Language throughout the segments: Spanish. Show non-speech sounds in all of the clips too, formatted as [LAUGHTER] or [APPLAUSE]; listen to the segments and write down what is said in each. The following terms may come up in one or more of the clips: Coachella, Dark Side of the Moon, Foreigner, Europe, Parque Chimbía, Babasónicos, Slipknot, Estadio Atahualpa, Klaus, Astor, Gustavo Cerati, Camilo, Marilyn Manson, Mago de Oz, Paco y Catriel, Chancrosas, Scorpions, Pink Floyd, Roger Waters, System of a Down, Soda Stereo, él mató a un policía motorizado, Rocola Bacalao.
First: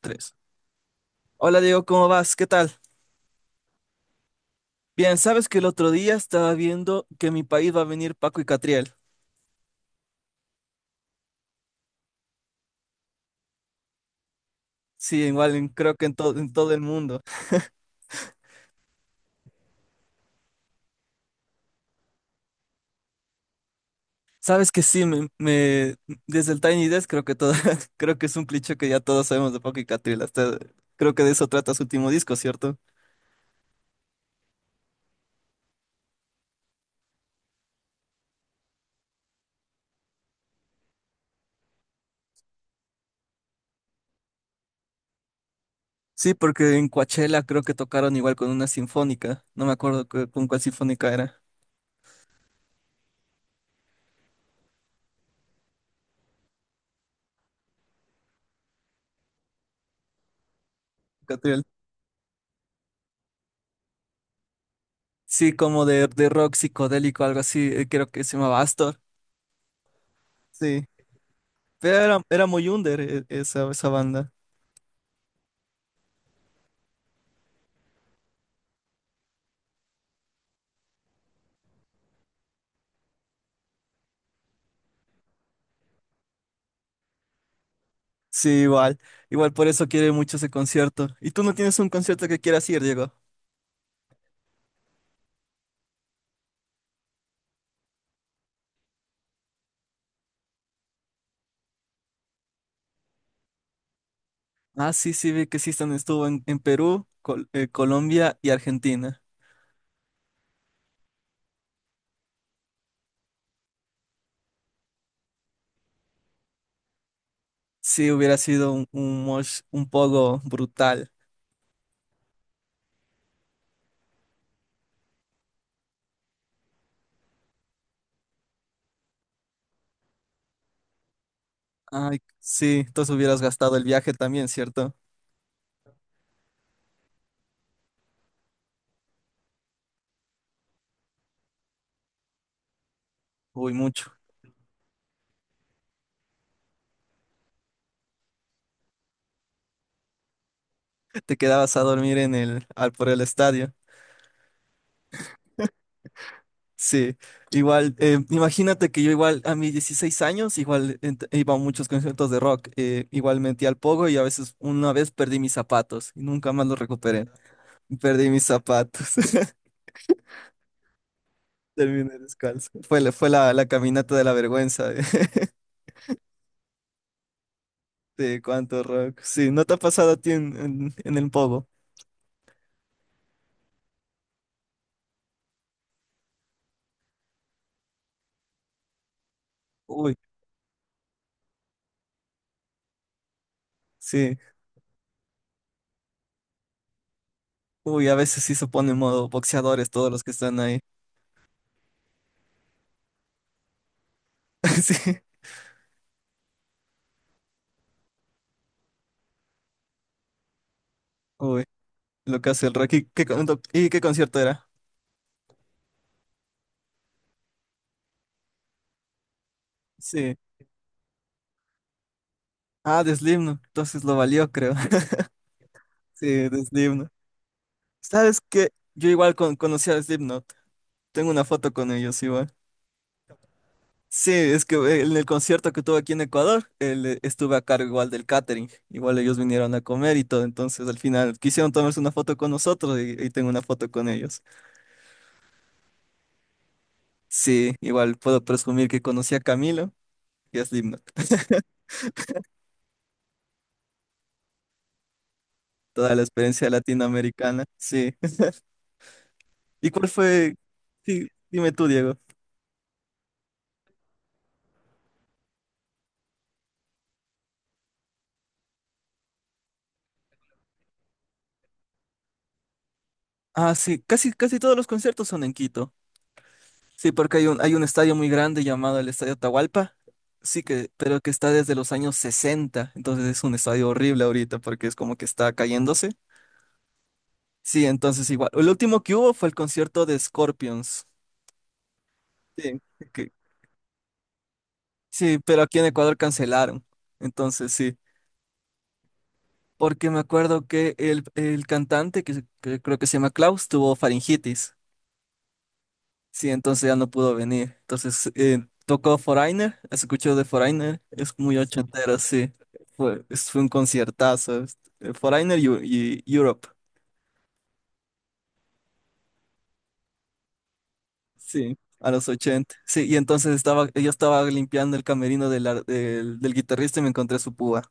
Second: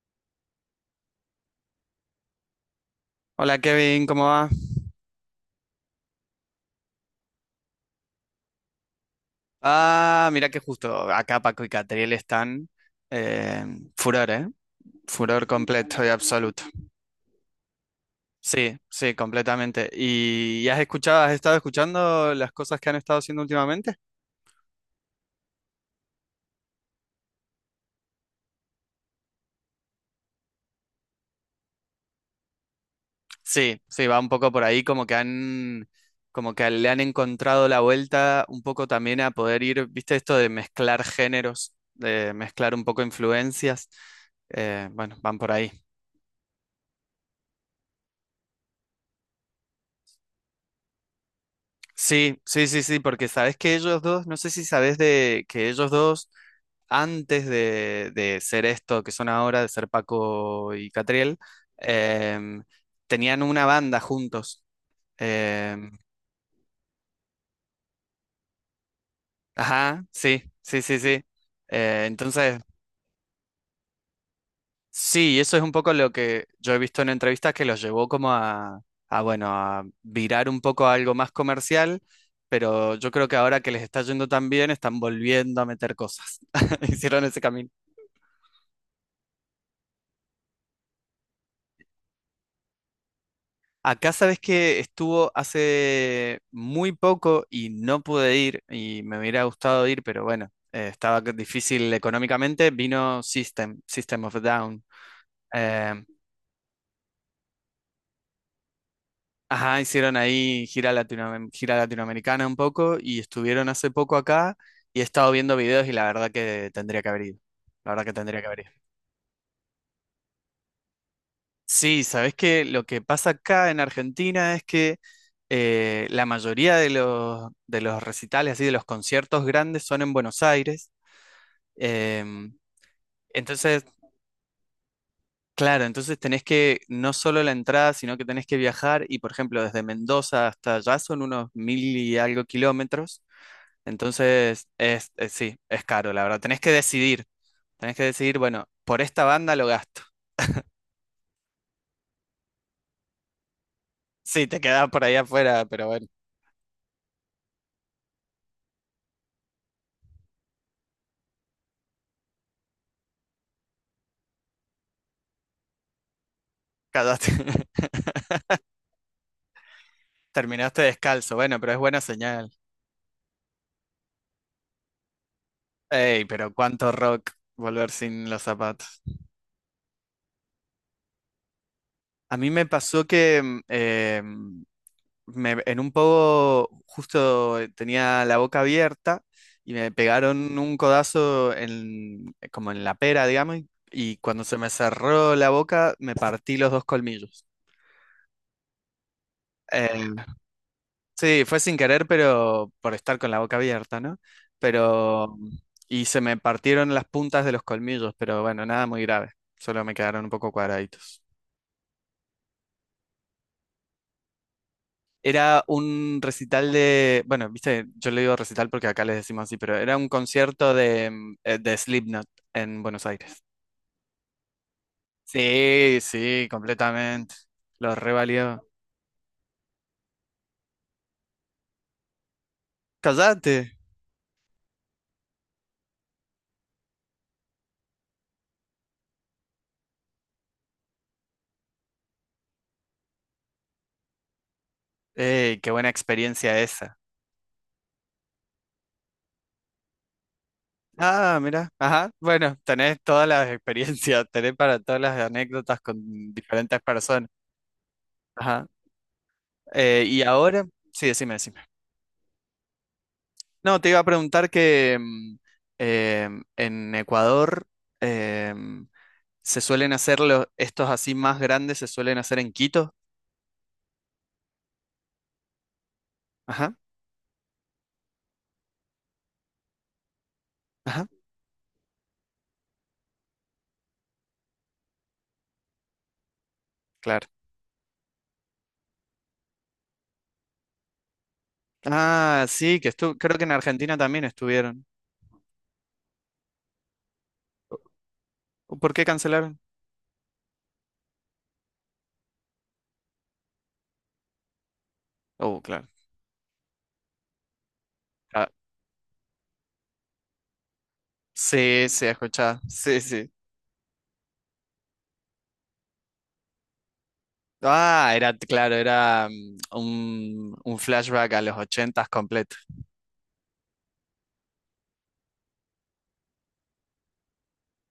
Tres. Hola Diego, ¿cómo vas? ¿Qué tal? Hola Kevin, ¿cómo va? Bien, sabes que el otro día estaba viendo que en mi país va a venir Paco y Catriel. Ah, mira que justo acá Paco y Catriel están eh, furor, ¿eh? Sí, Furor igual creo completo que y en absoluto. todo el mundo. Sí, sí, completamente. ¿Y has estado escuchando las cosas que han estado haciendo últimamente? Sabes que sí, desde el Tiny Desk creo que todo, [LAUGHS] creo que es un cliché que ya todos sabemos de Paco y Catriel. Hasta, creo que de eso trata su último disco, ¿cierto? Sí, sí, va un poco por ahí, como que le han encontrado la vuelta un poco también a poder ir, ¿viste esto de mezclar géneros, de mezclar un poco influencias? Bueno, van por ahí. Sí, porque en Coachella creo que tocaron igual con una sinfónica. No me acuerdo con cuál sinfónica era. Sí, sí, sí, sí, porque no sé si sabes de que ellos dos, antes de ser esto que son ahora, de ser Paco y Catriel, Catriel. em, tenían una banda juntos. Sí, como Em, de rock psicodélico, algo así. Creo que se llamaba Astor. ajá, sí, sí, Sí. sí, sí. Pero era Entonces, muy under esa, esa banda. sí, eso es un poco lo que yo he visto en entrevistas que los llevó como a, bueno, a virar un poco a algo más comercial, pero yo creo que ahora que les está yendo tan bien, están volviendo a meter cosas. [LAUGHS] Hicieron ese camino. Sí, igual. Igual por eso quiere mucho ese concierto. ¿Y tú no tienes un concierto que quieras ir, Diego? Acá sabes que estuvo hace muy poco y no pude ir y me hubiera gustado ir, pero bueno, estaba difícil económicamente. Vino System of a Down. Ah, sí, sí, vi que sí están, Eh, estuvo en Perú, Colombia y Argentina. Ajá, hicieron ahí gira latinoamericana un poco y estuvieron hace poco acá y he estado viendo videos y la verdad que tendría que haber ido. La verdad Sí, que hubiera tendría que haber ido. sido un mosh un poco brutal. Sí, sabes que lo que pasa acá en Argentina es que la mayoría de los recitales, así de los conciertos grandes, son en Buenos Aires. Ay, Em, sí, entonces hubieras gastado el entonces, viaje también, ¿cierto? claro, entonces tenés que no solo la entrada, sino que tenés que viajar y, por ejemplo, desde Mendoza hasta allá son unos 1000 y algo kilómetros. Uy, mucho. Entonces, sí, es caro, la verdad. Tenés que decidir, bueno, por esta banda lo gasto. [LAUGHS] [LAUGHS] Te quedabas a dormir en el, al, por el estadio. Sí, te quedás por ahí afuera, pero bueno, Sí, igual, imagínate que yo igual a mis 16 años, igual iba a muchos conciertos de rock, igual metí al pogo y a veces una vez perdí mis zapatos y nunca más los recuperé. cagaste. [LAUGHS] Perdí mis zapatos, [LAUGHS] Terminaste descalzo, bueno, pero es buena terminé señal. descalzo. Fue la, la caminata de la vergüenza [LAUGHS] de, Ey, pero cuánto rock volver sin los cuánto zapatos. rock. Sí, ¿no te ha pasado a ti en, en el pogo? A mí me pasó que en un poco justo tenía la boca abierta y me Uy, pegaron un codazo en, como en la pera, digamos, y sí, cuando se me cerró la boca me partí los dos colmillos. uy, a veces sí se pone en modo boxeadores todos Eh, los que están ahí. [LAUGHS] sí, fue sin querer, pero por estar con la boca abierta, ¿no? Sí, Pero, y se me partieron las puntas de los colmillos, pero bueno, nada muy grave, solo me quedaron un poco cuadraditos. uy, lo que hace el rock. ¿Y qué, y qué concierto era? Era un recital de, bueno, viste, yo le digo recital porque acá les decimos así, pero era un Sí. concierto de Slipknot en Ah, Buenos de Aires. Slipknot, entonces lo valió, creo. [LAUGHS] Sí, Sí, sí, de Slipknot. completamente. Lo ¿Sabes revalió. qué? Yo igual conocí a Slipknot. Tengo una foto con ellos igual. Cállate. Sí, es que en el concierto que tuve aquí en Ecuador, él, estuve a cargo igual del catering. Igual ellos vinieron a comer y todo, entonces al final quisieron tomarse una foto con nosotros y tengo una foto con ellos. Ey, qué buena experiencia esa. Sí, igual puedo presumir que conocí a Camilo y a Slipknot. Ah, [LAUGHS] mira, ajá. Bueno, tenés todas las experiencias, [LAUGHS] tenés para todas las anécdotas Toda la con experiencia diferentes personas. latinoamericana, sí. Ajá. [LAUGHS] ¿Y Eh, cuál y fue? ahora, sí, Sí, decime, decime. dime tú, Diego. No, te iba a preguntar que en Ecuador em, se suelen hacer estos así más grandes, se suelen hacer en Quito. Ah, sí, casi, casi todos los conciertos son en Quito. Ajá, Sí, porque hay un estadio muy grande llamado el Estadio Atahualpa, sí que, ajá, pero que está desde los años 60, entonces es un estadio horrible ahorita porque es como que está cayéndose. claro. Sí, entonces igual. El último que hubo fue el concierto de Scorpions. Ah, Sí, sí, que estu que- creo que en Argentina también estuvieron. sí, pero aquí en Ecuador cancelaron. Entonces sí, ¿Por qué cancelaron? porque me acuerdo que el cantante, que creo que se llama Klaus, tuvo faringitis. Oh, claro. Sí, entonces ya no pudo venir. Entonces Ah, tocó Foreigner, escuchó de Foreigner, es muy sí, sí, ochentero, sí. escuchaba. Sí, sí. Fue un conciertazo. Foreigner y Europe, Ah, era, claro, era un flashback a los sí, ochentas a los completo. 80. Sí, y entonces estaba, yo estaba limpiando el camerino del, del guitarrista y me encontré su púa.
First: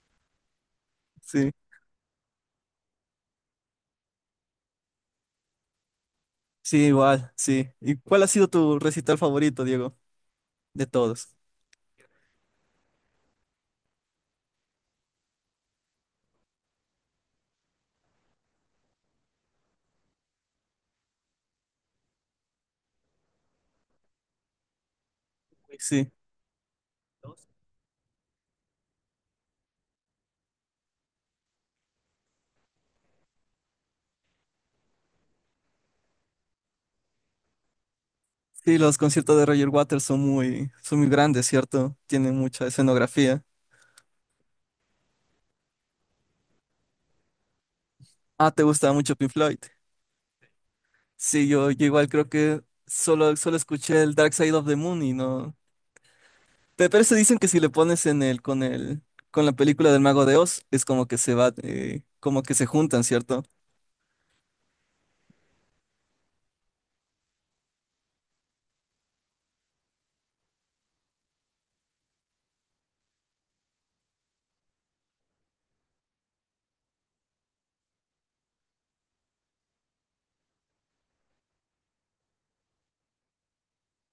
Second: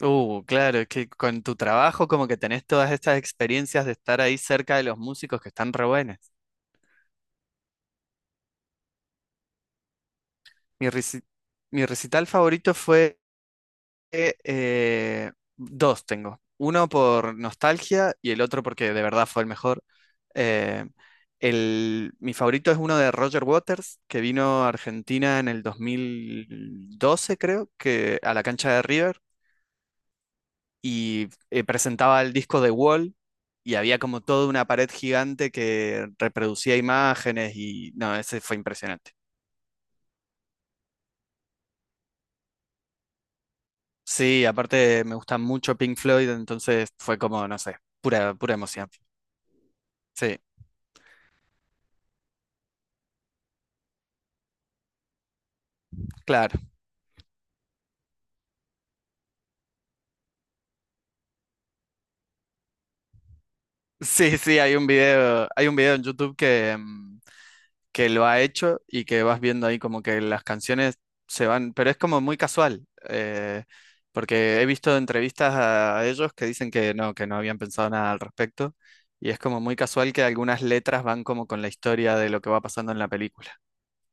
Claro, es que con Sí, tu trabajo como que tenés todas estas experiencias de estar ahí cerca de los músicos que están re buenas. sí, igual, sí. ¿Y cuál ha sido tu recital favorito, Diego? De Mi, reci- todos. Mi recital favorito fue dos tengo. Uno por nostalgia y el otro porque de verdad fue el mejor. Eh, mi favorito es uno de Roger Waters, que vino a Argentina en el Sí. 2012, creo, que a la cancha de River y presentaba el disco de Wall y había como toda una pared gigante que reproducía imágenes y no, ese fue Sí, los impresionante. conciertos de Roger Waters son muy grandes, ¿cierto? Tienen mucha escenografía. Sí, aparte me gusta mucho Pink Floyd, entonces fue como, no sé, pura, Ah, pura ¿te emoción. gusta mucho Pink Floyd? Sí, Sí, yo igual creo que solo escuché el Dark Side of the Moon y no. claro. Pero se dicen que si le pones en el, con la película del Mago de Oz, es como que se va, como que se juntan, ¿cierto? Sí, sí, hay un video en YouTube que lo ha hecho y que vas viendo ahí como que las canciones se van, pero es como muy casual, porque he visto entrevistas a ellos que dicen que no habían pensado nada al respecto, y es como muy casual que algunas letras van como con la historia de lo que va pasando en la película.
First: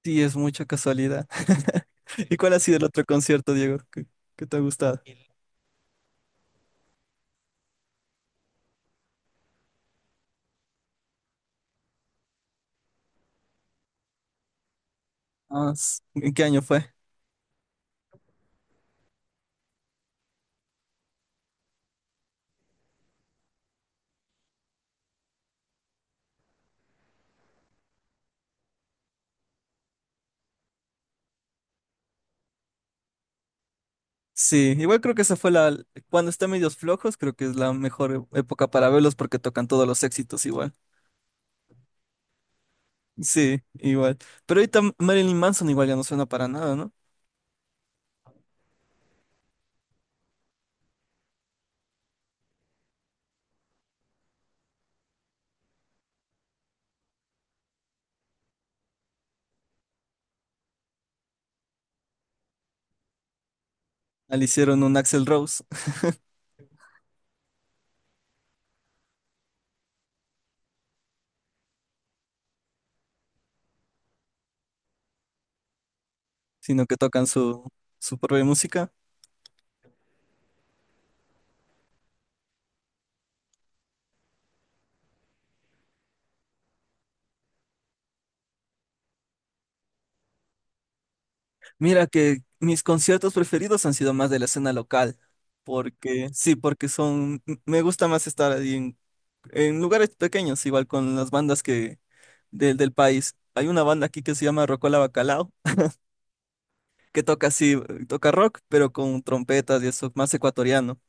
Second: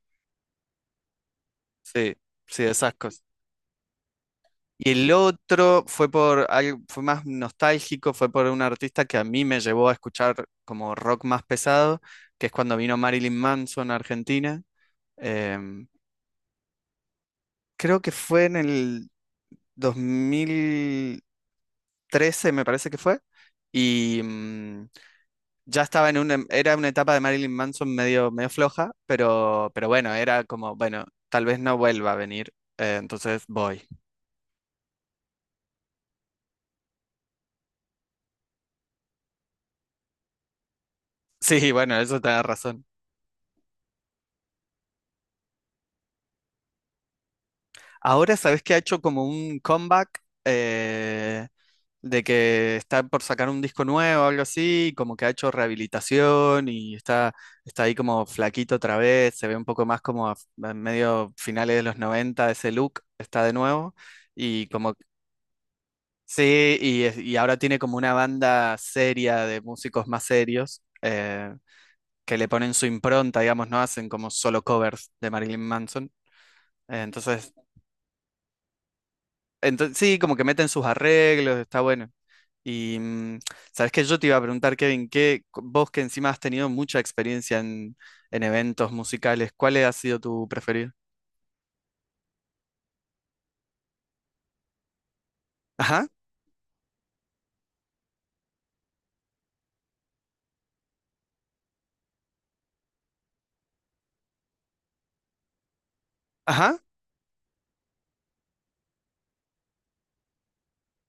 Sí, es mucha casualidad. [LAUGHS] Sí, ¿Y cuál ha sí, sido el esas otro cosas. concierto, Diego, que te ha Y gustado? el otro fue por algo, fue más nostálgico, fue por un artista que a mí me llevó a escuchar como rock más pesado, que es cuando vino Marilyn Manson a Argentina. Ah, Em, ¿en qué año fue? Creo que fue en el 2013 me parece que fue, y ya estaba en una, era una etapa de Marilyn Manson medio floja, pero bueno, era como, bueno, tal vez no vuelva a venir, entonces voy. [LAUGHS] Sí, igual creo que esa fue la, cuando está medios flojos, creo que es la mejor época para verlos porque tocan todos los éxitos igual. Sí, bueno, eso te da razón. Sí, igual. Pero ahorita Marilyn Manson igual ya no suena para nada, ¿no? Ahora sabes que ha hecho como un comeback de que está por sacar un disco nuevo o algo así, y como que ha hecho rehabilitación y está ahí como flaquito otra vez, se ve un poco más como a, medio finales de los 90 ese look está de nuevo, Al y hicieron como un Axl Rose, sí, y, es- y ahora tiene como una banda seria de músicos más serios que le ponen su impronta, digamos, no hacen como solo covers de Marilyn Manson. sino que Eh, tocan Entonces su, su propia música. Entonces, sí, como que meten sus arreglos, está bueno. Y sabes que yo te iba a preguntar, Kevin, que vos que encima has tenido mucha experiencia en eventos musicales, ¿cuál ha sido tu preferido? Mira que mis conciertos preferidos han sido más de la escena local, Ajá, porque sí, porque son, me gusta más estar ahí en lugares pequeños, igual con las bandas que del país. Hay una banda aquí que se llama Rocola Bacalao, ajá, que toca así, toca rock, pero con trompetas y eso, más ecuatoriano.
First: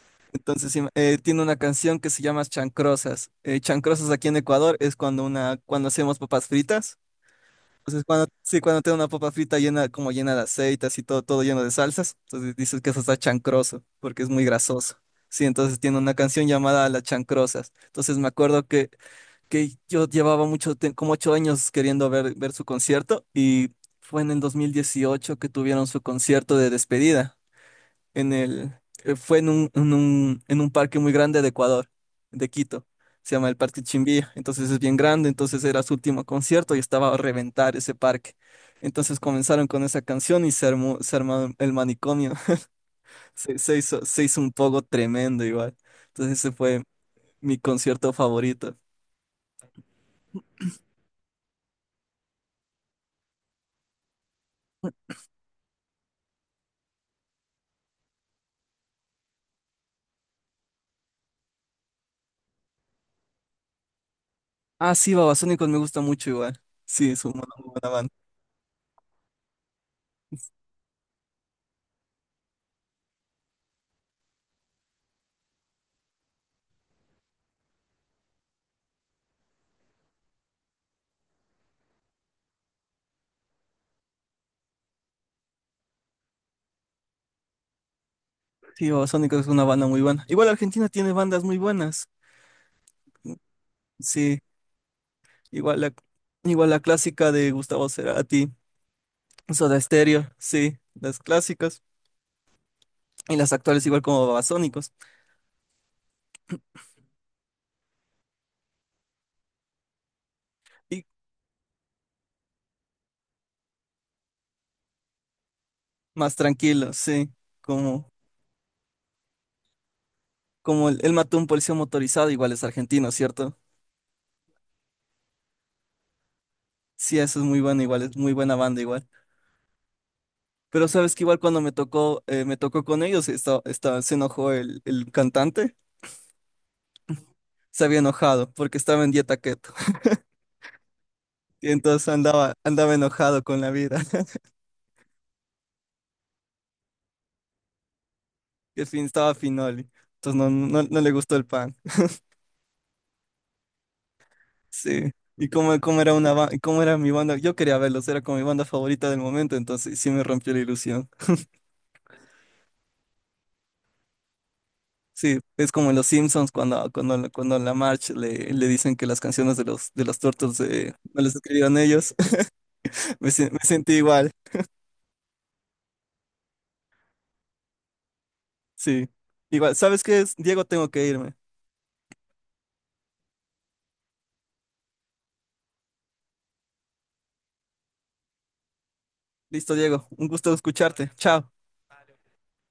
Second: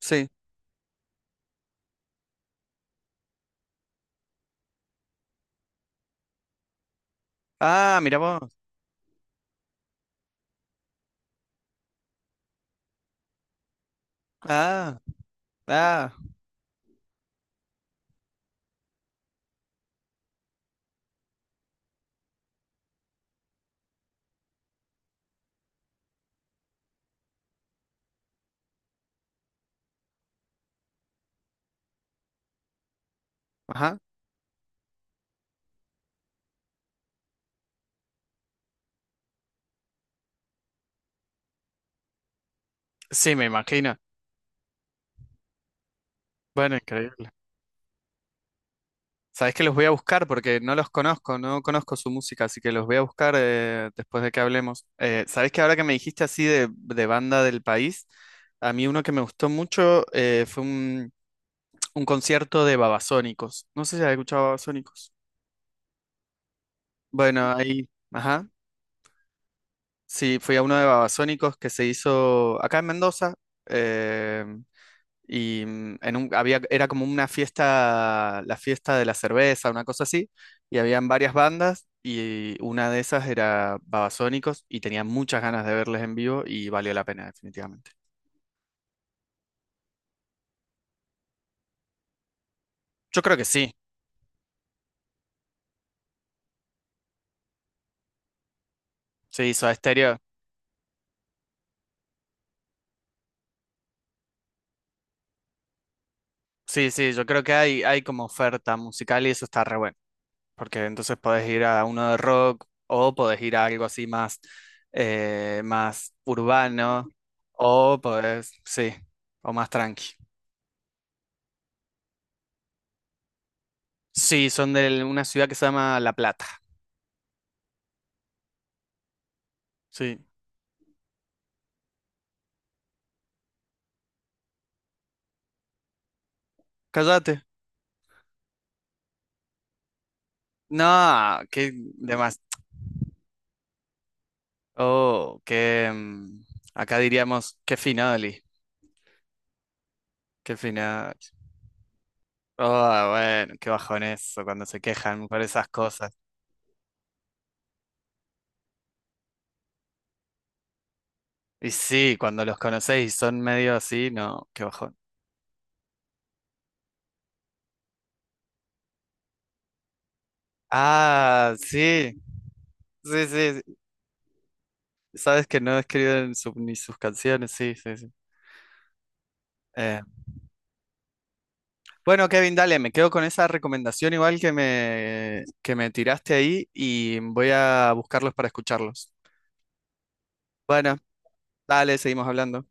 sí. Entonces, sí, tiene una canción que se llama Chancrosas. Chancrosas aquí en Ecuador es cuando una, cuando hacemos papas fritas. Ah, Entonces, mira cuando, vos. sí, cuando tiene una papa frita llena, como llena de aceite, así todo, todo lleno de salsas, entonces dices que eso está chancroso, porque es muy grasoso. Ah, Sí, entonces tiene ah, una canción llamada Las Chancrosas. Entonces me acuerdo que yo llevaba mucho, como 8 años queriendo ver, ver su concierto y fue en el 2018 que tuvieron su concierto de despedida en el, fue en un, en un, en un parque muy grande de Ecuador, de Quito. Se llama el Parque ajá. Chimbía, entonces es bien grande, entonces era su último concierto y estaba a reventar ese parque. Entonces comenzaron con esa canción y se armó el manicomio. [LAUGHS] Sí, me Se, imagino. Se hizo un poco tremendo igual. Entonces ese Bueno, fue increíble. mi concierto favorito. Sabes que los voy a buscar porque no los conozco, no conozco su música, así que los voy a buscar después de que hablemos. Sabes que ahora que me dijiste así de banda del país, a mí uno que me gustó mucho fue un concierto de Babasónicos. No sé si has escuchado Ah, Babasónicos. sí, Babasónicos me gusta mucho igual. Sí, es una Bueno, muy buena ahí, banda. ajá. Sí, fui a uno de Babasónicos que se hizo acá en Mendoza. eh, y en un, había, era como una fiesta, la fiesta de la cerveza, una cosa así. Y habían varias bandas y una de esas era Babasónicos y tenía muchas ganas de verles en vivo y valió la pena, definitivamente. Sí, Babasónicos es una banda muy buena. Igual Argentina tiene bandas muy buenas. Yo creo que sí. Sí. Igual la, igual la clásica de Gustavo Cerati, Sí, Soda Soda Stereo. Stereo, sí, las clásicas. Y las actuales igual como Babasónicos. Sí, sí, yo creo que hay como oferta musical y eso está re bueno. Porque Y entonces podés ir a uno de rock o podés ir a algo así más más tranquilos urbano sí. Como, sí, o más tranqui. como el él mató a un policía motorizado, igual es argentino, ¿cierto? Sí, son de una ciudad que se llama La Plata. Sí, eso es muy bueno, igual es muy buena banda igual. Sí. Pero sabes que igual cuando me tocó con ellos, se enojó el cantante, Cállate. se había enojado porque estaba en dieta keto. [LAUGHS] No, Y qué entonces demás. Andaba enojado con la vida. [LAUGHS] Oh, Acá diríamos, qué finoli, Que fin, estaba finoli. Entonces qué no le final. gustó el pan. Oh, bueno, qué bajón eso cuando se Sí. quejan por ¿Y esas cómo, cosas. Cómo era mi banda? Yo quería verlos, era como mi banda favorita del momento, entonces sí me rompió la ilusión. Y sí, cuando los conocéis y son medio así, no, qué bajón. Sí, es como en los Simpsons cuando en la March le, le dicen que las canciones de los Turtles no las Ah, escribieron ellos. sí. [LAUGHS] Sí, Me, me sí, sí. sentí igual, Sabes que no he escrito ni sus canciones, sí, sí, sí. sí. Igual, Eh, ¿sabes qué es? Diego, tengo que irme. bueno, Kevin, dale, me quedo con esa recomendación igual que me tiraste ahí y voy a buscarlos para escucharlos. Listo, Diego, un gusto Bueno, escucharte. Chao. dale, seguimos hablando.